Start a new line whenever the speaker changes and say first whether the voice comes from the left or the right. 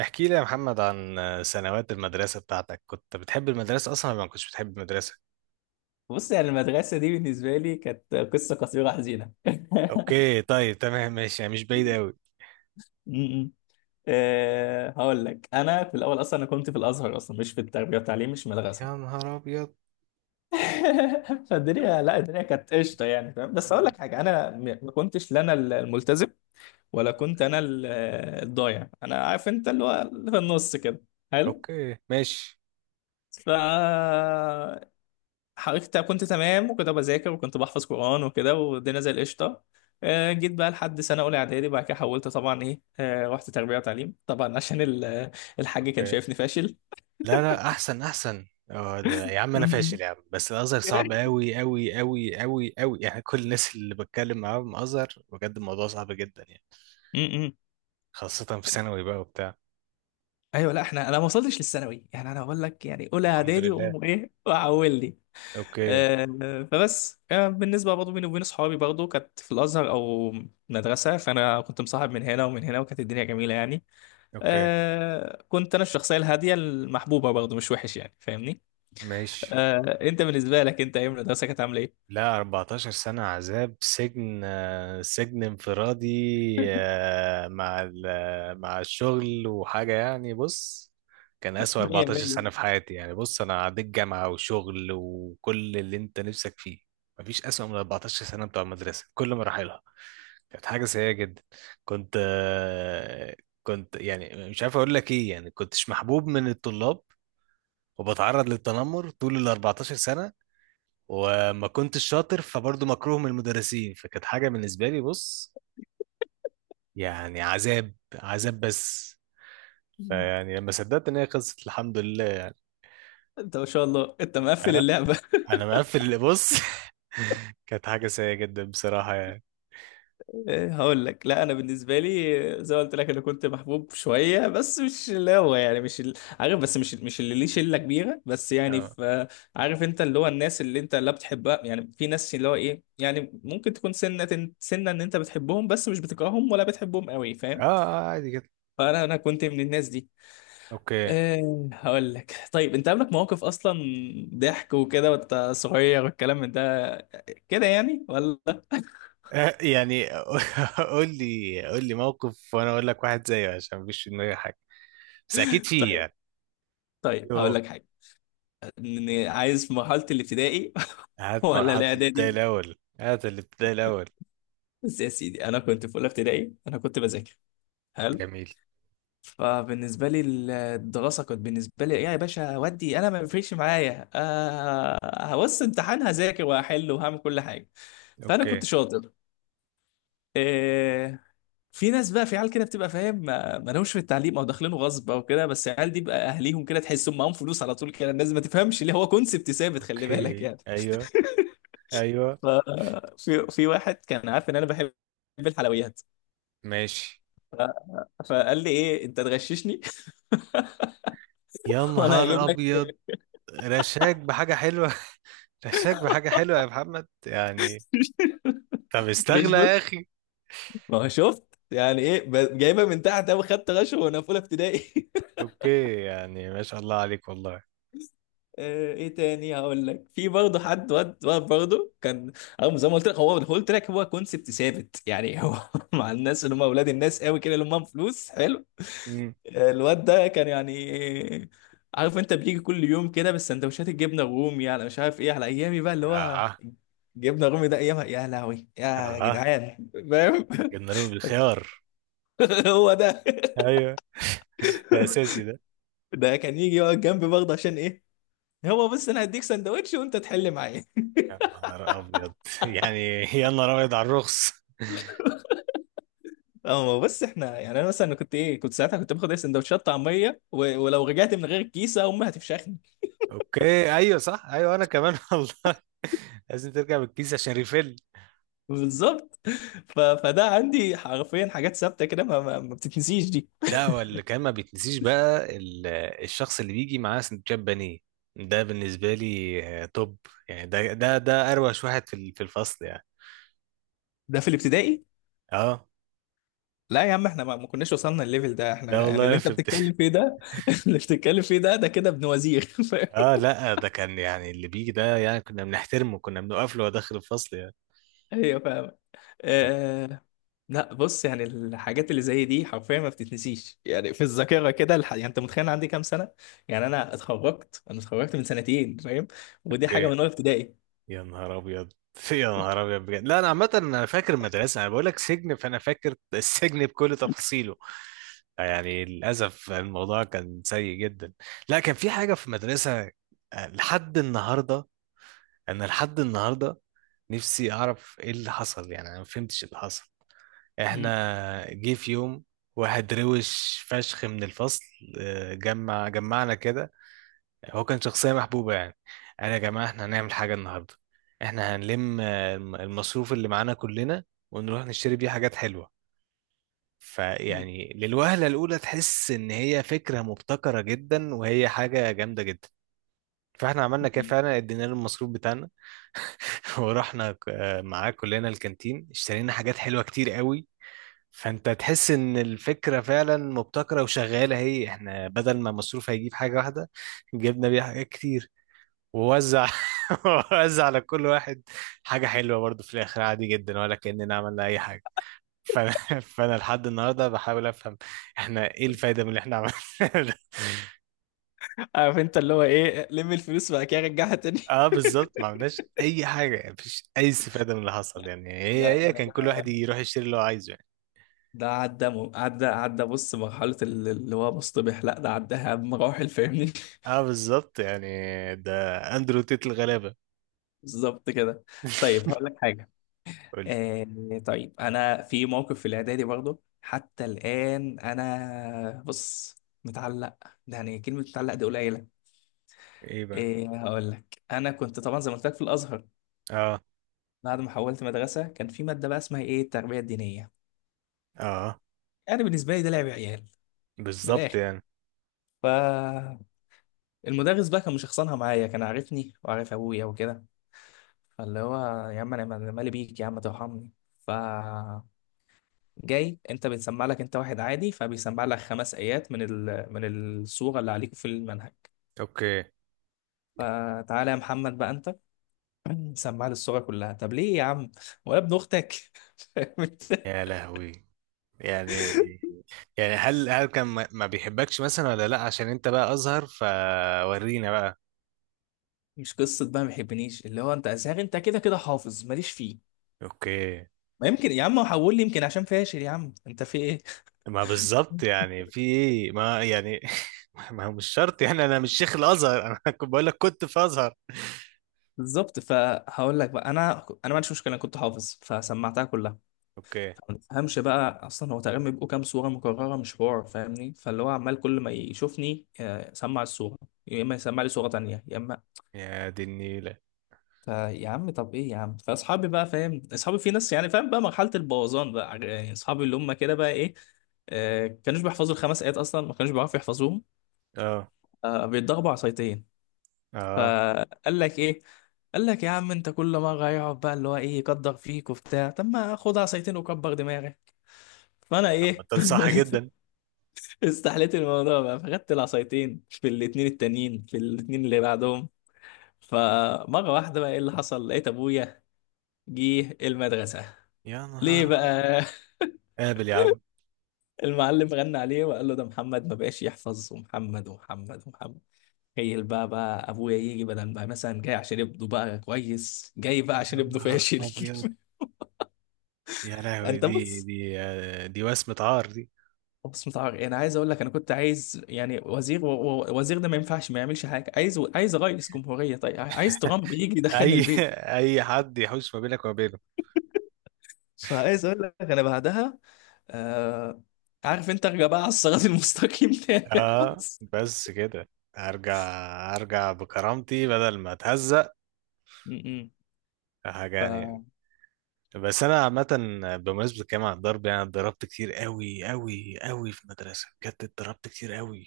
right: احكي لي يا محمد عن سنوات المدرسة بتاعتك، كنت بتحب المدرسة أصلا ولا ما كنتش بتحب المدرسة؟
left: بص، يعني المدرسة دي بالنسبة لي كانت قصة قصيرة حزينة.
right: أوكي طيب تمام ماشي، يعني مش بعيد أوي.
left: م- م. أه، هقول لك. أنا في الأول أصلا أنا كنت في الأزهر، أصلا مش في التربية والتعليم، مش مدرسة.
right: يا نهار أبيض.
left: فالدنيا، لا الدنيا كانت قشطة، يعني فاهم. بس هقول لك حاجة، أنا ما كنتش لا أنا الملتزم ولا كنت
right: أوكي
left: أنا الضايع، أنا عارف، أنت اللي هو اللي في النص كده. حلو.
right: أوكي ماشي.
left: ف حضرتك كنت تمام وكده، بذاكر وكنت بحفظ قرآن وكده، والدنيا زي القشطة. آه، جيت بقى لحد سنة أولى إعدادي، بعد كده حولت طبعا، إيه آه، رحت تربية وتعليم طبعا، عشان الحاج كان
right: أوكي.
left: شايفني فاشل.
right: لا لا أحسن أحسن. يا عم أنا
left: م-
right: فاشل يا عم، بس الأزهر صعب أوي أوي أوي أوي أوي، يعني كل الناس اللي بتكلم معاهم أزهر بجد، الموضوع صعب جدا يعني.
left: م- م.
right: خاصة في ثانوي بقى وبتاع.
left: ايوه، لا احنا انا ما وصلتش للثانوي، يعني انا بقول لك، يعني اولى
right: الحمد
left: اعدادي
right: لله.
left: وامه ايه وعولني.
right: أوكي
left: آه، فبس آه، بالنسبه برضه بيني وبين اصحابي، برضه كانت في الازهر او مدرسه، فانا كنت مصاحب من هنا ومن هنا، وكانت الدنيا جميله يعني.
right: أوكي
left: آه، كنت انا الشخصيه الهاديه المحبوبه، برضه مش وحش يعني، فاهمني.
right: ماشي.
left: آه، انت بالنسبه لك انت، ايام المدرسه كانت عامله ايه؟
right: لا، 14 سنة عذاب سجن، سجن انفرادي. مع الشغل وحاجة يعني. بص، كان أسوأ
left: 100
right: 14
left: 100.
right: سنة في حياتي، يعني بص أنا عديت جامعة وشغل وكل اللي أنت نفسك فيه. مفيش أسوأ من 14 سنة بتوع المدرسة، كل مراحلها كانت حاجة سيئة جدا. كنت آه، كنت يعني مش عارف أقول لك إيه، يعني كنتش محبوب من الطلاب، وبتعرض للتنمر طول ال 14 سنة، وما كنتش شاطر فبرضه مكروه من المدرسين، فكانت حاجة بالنسبة لي بص، يعني عذاب عذاب بس. فيعني لما صدقت ان هي خلصت، الحمد لله.
left: انت ما شاء الله، انت مقفل
right: أه؟
left: اللعبه.
right: انا مقفل اللي بص. كانت حاجة سيئة جدا بصراحة يعني.
left: آه، هقول لك. لا انا بالنسبه لي آه، زي ما قلت لك، انا كنت محبوب شويه، بس مش اللي هو يعني، مش عارف، بس مش اللي ليه شله كبيره، بس يعني
right: اه
left: في آه، عارف انت اللي هو الناس اللي انت لا بتحبها، يعني في ناس اللي هو ايه، يعني ممكن تكون سنه سنه ان انت بتحبهم، بس مش بتكرههم ولا بتحبهم قوي،
right: اه.
left: فاهم.
right: عادي جدا.
left: فانا كنت من الناس دي.
right: اوكي.
left: إيه هقول لك، طيب انت قابلك مواقف اصلا ضحك وكده، وانت صغير، والكلام من ده كده يعني ولا؟
right: آه، يعني قول لي قول لي موقف وانا اقول لك واحد زيه، عشان مفيش في دماغي حاجة، بس اكيد فيه
left: طيب،
right: يعني.
left: طيب هقول
right: يوه.
left: لك حاجه. عايز في مرحله الابتدائي
right: هات
left: ولا
right: مرحلة الابتدائي
left: الاعدادي،
right: الاول، هات الابتدائي الاول.
left: بس يا سيدي انا كنت في اولى ابتدائي، انا كنت بذاكر. حلو.
right: جميل.
left: فبالنسبه لي الدراسه كانت بالنسبه لي ايه يا باشا، ودي انا ما بيفرقش معايا. آه، هبص امتحان، هذاكر وهحل وهعمل كل حاجه، فانا
right: اوكي.
left: كنت شاطر. آه، في ناس بقى، في عيال كده بتبقى فاهم، ما لهمش في التعليم، او داخلينه غصب او كده، بس العيال دي بقى اهليهم كده، تحسهم معاهم فلوس على طول كده، الناس ما تفهمش ليه، هو كونسبت ثابت، خلي بالك
right: اوكي.
left: يعني.
right: ايوه ايوه.
left: ف- في واحد كان عارف ان انا بحب الحلويات،
right: ماشي.
left: فقال لي ايه، انت تغششني
right: يا
left: وانا
right: نهار
left: هجيب لك.
right: ابيض. رشاك بحاجه حلوه. رشاك بحاجه حلوه يا محمد يعني. طب
left: فيش
right: استغلى يا
left: بط،
right: اخي.
left: ما هو شفت، يعني ايه جايبها من تحت قوي، خدت غش وانا في اولى ابتدائي.
right: اوكي، يعني ما شاء الله عليك والله.
left: آه، ايه تاني هقول لك؟ في برضه حد، واد واد برضه كان، او زي ما قلت لك، هو قلت لك، هو كونسبت ثابت يعني هو، مع الناس اللي هم اولاد الناس قوي كده، اللي هم معاهم فلوس. حلو.
right: امم.
left: آه، الواد ده كان يعني، عارف انت بيجي كل يوم كده بالسندوتشات الجبنه الرومي، على مش عارف ايه، على ايامي بقى اللي هو
right: اها.
left: جبنه الرومي ده ايامها، يا لهوي يا
right: اها.
left: جدعان، فاهم.
right: جنرال بالخيار.
left: هو ده.
right: ايوه. ده اساسي ده.
left: ده كان يجي يقعد جنبي برضه، عشان ايه، هو بس انا هديك سندوتش وانت تحل معايا.
right: يا نهار ابيض. يعني يا نهار ابيض على الرخص.
left: اه، ما هو بس احنا يعني، انا مثلا كنت ايه، كنت ساعتها كنت باخد ايه، سندوتشات طعميه و... ولو رجعت من غير الكيسه امي هتفشخني.
right: اوكي ايوه صح، ايوه انا كمان والله. لازم ترجع بالكيس عشان ريفيل.
left: بالظبط. ف... فده عندي حرفيا حاجات ثابته كده، ما بتتنسيش دي.
right: لا، هو اللي كان ما بيتنسيش بقى الشخص اللي بيجي معاه سندوتشات بانيه. ده بالنسبة لي توب. يعني ده أروش واحد في في الفصل يعني.
left: ده في الابتدائي.
right: اه.
left: لا يا عم، احنا ما كناش وصلنا الليفل ده، احنا
right: لا
left: يعني اللي
right: والله
left: انت
right: في بت...
left: بتتكلم فيه ده، اللي بتتكلم فيه ده ده كده ابن وزير.
right: اه لا، ده كان يعني اللي بيجي ده يعني كنا بنحترمه، كنا بنوقف له وهو داخل الفصل يعني.
left: ايوه فاهم.
right: اوكي.
left: آه... لا بص، يعني الحاجات اللي زي دي حرفيا ما بتتنسيش، يعني في الذاكره كده يعني انت متخيل أنا عندي كام سنه؟ يعني انا اتخرجت من سنتين، فاهم، ودي حاجه
right: أوكي.
left: من اولى ابتدائي.
right: يا نهار ابيض. يا نهار ابيض بجد. لا انا عامة انا فاكر المدرسة، انا بقول لك سجن، فانا فاكر السجن بكل تفاصيله يعني. للأسف الموضوع كان سيء جدا. لا، كان في حاجة في المدرسة لحد النهاردة، أنا لحد النهاردة نفسي أعرف إيه اللي حصل، يعني أنا ما فهمتش اللي حصل. إحنا جه في يوم واحد روش فشخ من الفصل، جمع جمعنا كده. هو كان شخصية محبوبة يعني. قال يا جماعة إحنا هنعمل حاجة النهاردة، إحنا هنلم المصروف اللي معانا كلنا، ونروح نشتري بيه حاجات حلوة. فيعني للوهلة الأولى تحس إن هي فكرة مبتكرة جدا وهي حاجة جامدة جدا. فاحنا عملنا كده
left: مم.
right: فعلا، ادينا له المصروف بتاعنا. ورحنا معاه كلنا الكانتين، اشترينا حاجات حلوة كتير قوي. فانت تحس ان الفكرة فعلا مبتكرة وشغالة، هي احنا بدل ما مصروف هيجيب حاجة واحدة، جبنا بيها حاجات كتير. ووزع ووزع على كل واحد حاجة حلوة، برضو في الآخر عادي جدا، ولا كأننا عملنا أي حاجة. فانا فانا لحد النهارده بحاول افهم، احنا ايه الفايده من اللي احنا عملناه ده؟ مم.
left: عارف انت اللي هو ايه، لم الفلوس بقى كده رجعها تاني.
right: اه بالظبط، ما عملناش اي حاجه، مفيش اي استفاده من اللي حصل يعني. هي
left: لا
right: هي
left: لا،
right: كان كل
left: ده
right: واحد
left: ده
right: يروح يشتري اللي هو عايزه يعني.
left: ده عدى عدى بص، مرحله اللي هو مصطبح، لا ده عداها بمراحل، فاهمني.
right: اه بالظبط يعني، ده اندرو تيت الغلابه.
left: بالظبط كده. طيب هقول لك حاجه.
right: قول لي.
left: آه، طيب انا في موقف في الاعدادي برضه، حتى الان انا بص، متعلق، ده يعني كلمه متعلق دي قليله.
right: ايه بقى.
left: ايه هقول لك، انا كنت طبعا زي ما قلت لك في الازهر،
right: اه
left: بعد ما حولت مدرسه كان في ماده بقى اسمها ايه، التربيه الدينيه،
right: اه
left: يعني بالنسبه لي ده لعب عيال، من
right: بالظبط
left: الاخر.
right: يعني.
left: فالمدرس بقى كان مشخصنها معايا، كان عارفني وعارف ابويا وكده، فاللي هو يا عم انا مالي بيك، يا عم ترحمني. ف جاي انت بتسمع لك انت واحد عادي، فبيسمع لك خمس ايات من ال... من الصوره اللي عليكم في المنهج،
right: اوكي.
left: فتعالى يا محمد بقى انت، سمع لي الصوره كلها، طب ليه يا عم، ولا ابن اختك. فاهم انت؟
right: يا لهوي. يعني يعني هل كان ما بيحبكش مثلا، ولا لا عشان انت بقى ازهر فورينا بقى.
left: مش قصه بقى ما يحبنيش، اللي هو انت ازهر، انت كده كده حافظ ماليش فيه.
right: اوكي.
left: ما يمكن يا عم حول لي، يمكن عشان فاشل، يا عم انت في ايه.
right: ما بالظبط يعني، في ايه ما يعني ما هو مش شرط يعني، انا مش شيخ الازهر انا كنت بقول لك كنت في ازهر.
left: بالظبط، فهقول لك بقى، انا ما عنديش مشكله، انا كنت حافظ فسمعتها كلها.
right: اوكي.
left: ما تفهمش بقى، اصلا هو تقريبا بيبقوا كام صوره مكرره، مش حوار فاهمني، فاللي هو عمال كل ما يشوفني آه، سمع الصوره، يا اما يسمع لي صوره تانية، يا اما.
right: يا دي النيله.
left: فيا عم طب ايه يا عم، فاصحابي بقى فاهم، اصحابي في ناس يعني، فاهم بقى مرحله البوظان بقى، آه، يعني اصحابي اللي هم كده بقى ايه، آه، كانوش بيحفظوا الخمس ايات اصلا، ما كانوش بيعرفوا يحفظوهم،
right: اه
left: آه، بيتضربوا عصايتين.
right: اه.
left: فقال لك ايه، قال لك يا عم انت كل مره يقعد بقى اللي هو ايه، يقدر فيك وبتاع، طب ما خد عصايتين وكبر دماغك. فانا
right: اما
left: ايه،
right: ده صح جدا.
left: استحليت الموضوع بقى، فخدت العصايتين في الاتنين التانيين، في الاتنين اللي بعدهم. فمرة واحدة بقى ايه اللي حصل، لقيت ابويا جه المدرسة.
right: يا
left: ليه
right: نهار ابيض.
left: بقى؟
right: قابل يا عم.
left: المعلم غنى عليه وقال له ده محمد ما بقاش يحفظ، ومحمد ومحمد ومحمد. تخيل بقى، ابويا يجي، بدل ما مثلا جاي عشان ابنه بقى كويس، جاي بقى
right: يا
left: عشان ابنه
right: نهار
left: فاشل.
right: ابيض. يا لهوي،
left: انت
right: دي
left: بص،
right: دي آه، دي وسمة عار دي.
left: بص متعرق، انا عايز اقول لك انا كنت عايز يعني وزير وزير ده ما ينفعش ما يعملش حاجه، عايز، رئيس جمهوريه، طيب عايز ترامب يجي يدخلني
right: اي
left: البيت.
right: اي حد يحوش ما بينك وما بينه.
left: فعايز اقول لك انا بعدها آه، عارف انت ارجع بقى على الصراط المستقيم تاني، يا
right: اه
left: بص.
right: بس كده. ارجع. ارجع بكرامتي بدل ما اتهزق.
left: م- م.
right: حاجه يعني.
left: فما
right: بس انا عامه، بمناسبه الكلام عن الضرب، يعني أنا اتضربت كتير قوي قوي قوي في المدرسه بجد، اتضربت كتير قوي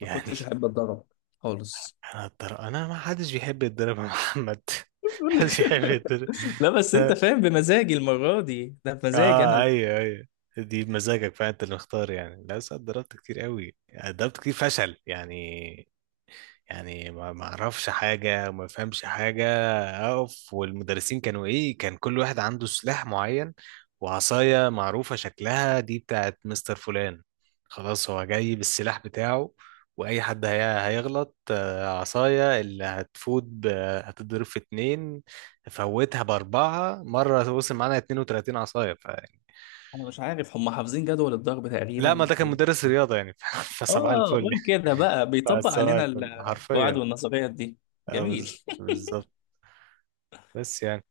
right: يعني.
left: كنتش احب اتضرب خالص،
right: انا اتضرب انا، ما حدش بيحب يتضرب يا محمد.
left: بقول لك.
right: محدش يحب يتضرب.
left: لا بس
right: ف...
left: انت فاهم، بمزاجي المره دي، ده بمزاجي
right: اه
left: انا.
right: ايوه ايوه. دي بمزاجك فانت اللي مختار يعني. لا بس أنا اتضربت كتير قوي، اتضربت كتير فشل يعني. يعني ما اعرفش حاجه وما فهمش حاجه. اقف والمدرسين كانوا ايه، كان كل واحد عنده سلاح معين وعصايه معروفه شكلها، دي بتاعت مستر فلان، خلاص هو جاي بالسلاح بتاعه. واي حد هيغلط عصايه اللي هتضرب في اتنين، فوتها باربعه، مره وصل معانا 32 عصايه يعني.
left: انا مش عارف هم حافظين جدول الضرب
right: لا ما
left: تقريبا.
right: ده كان مدرس رياضه يعني. فصباح
left: اه
right: الفل.
left: قول كده بقى، بيطبق
right: فصباح
left: علينا
right: الفل
left: القواعد
right: حرفيا.
left: والنظريات دي. جميل.
right: بالظبط. بس يعني.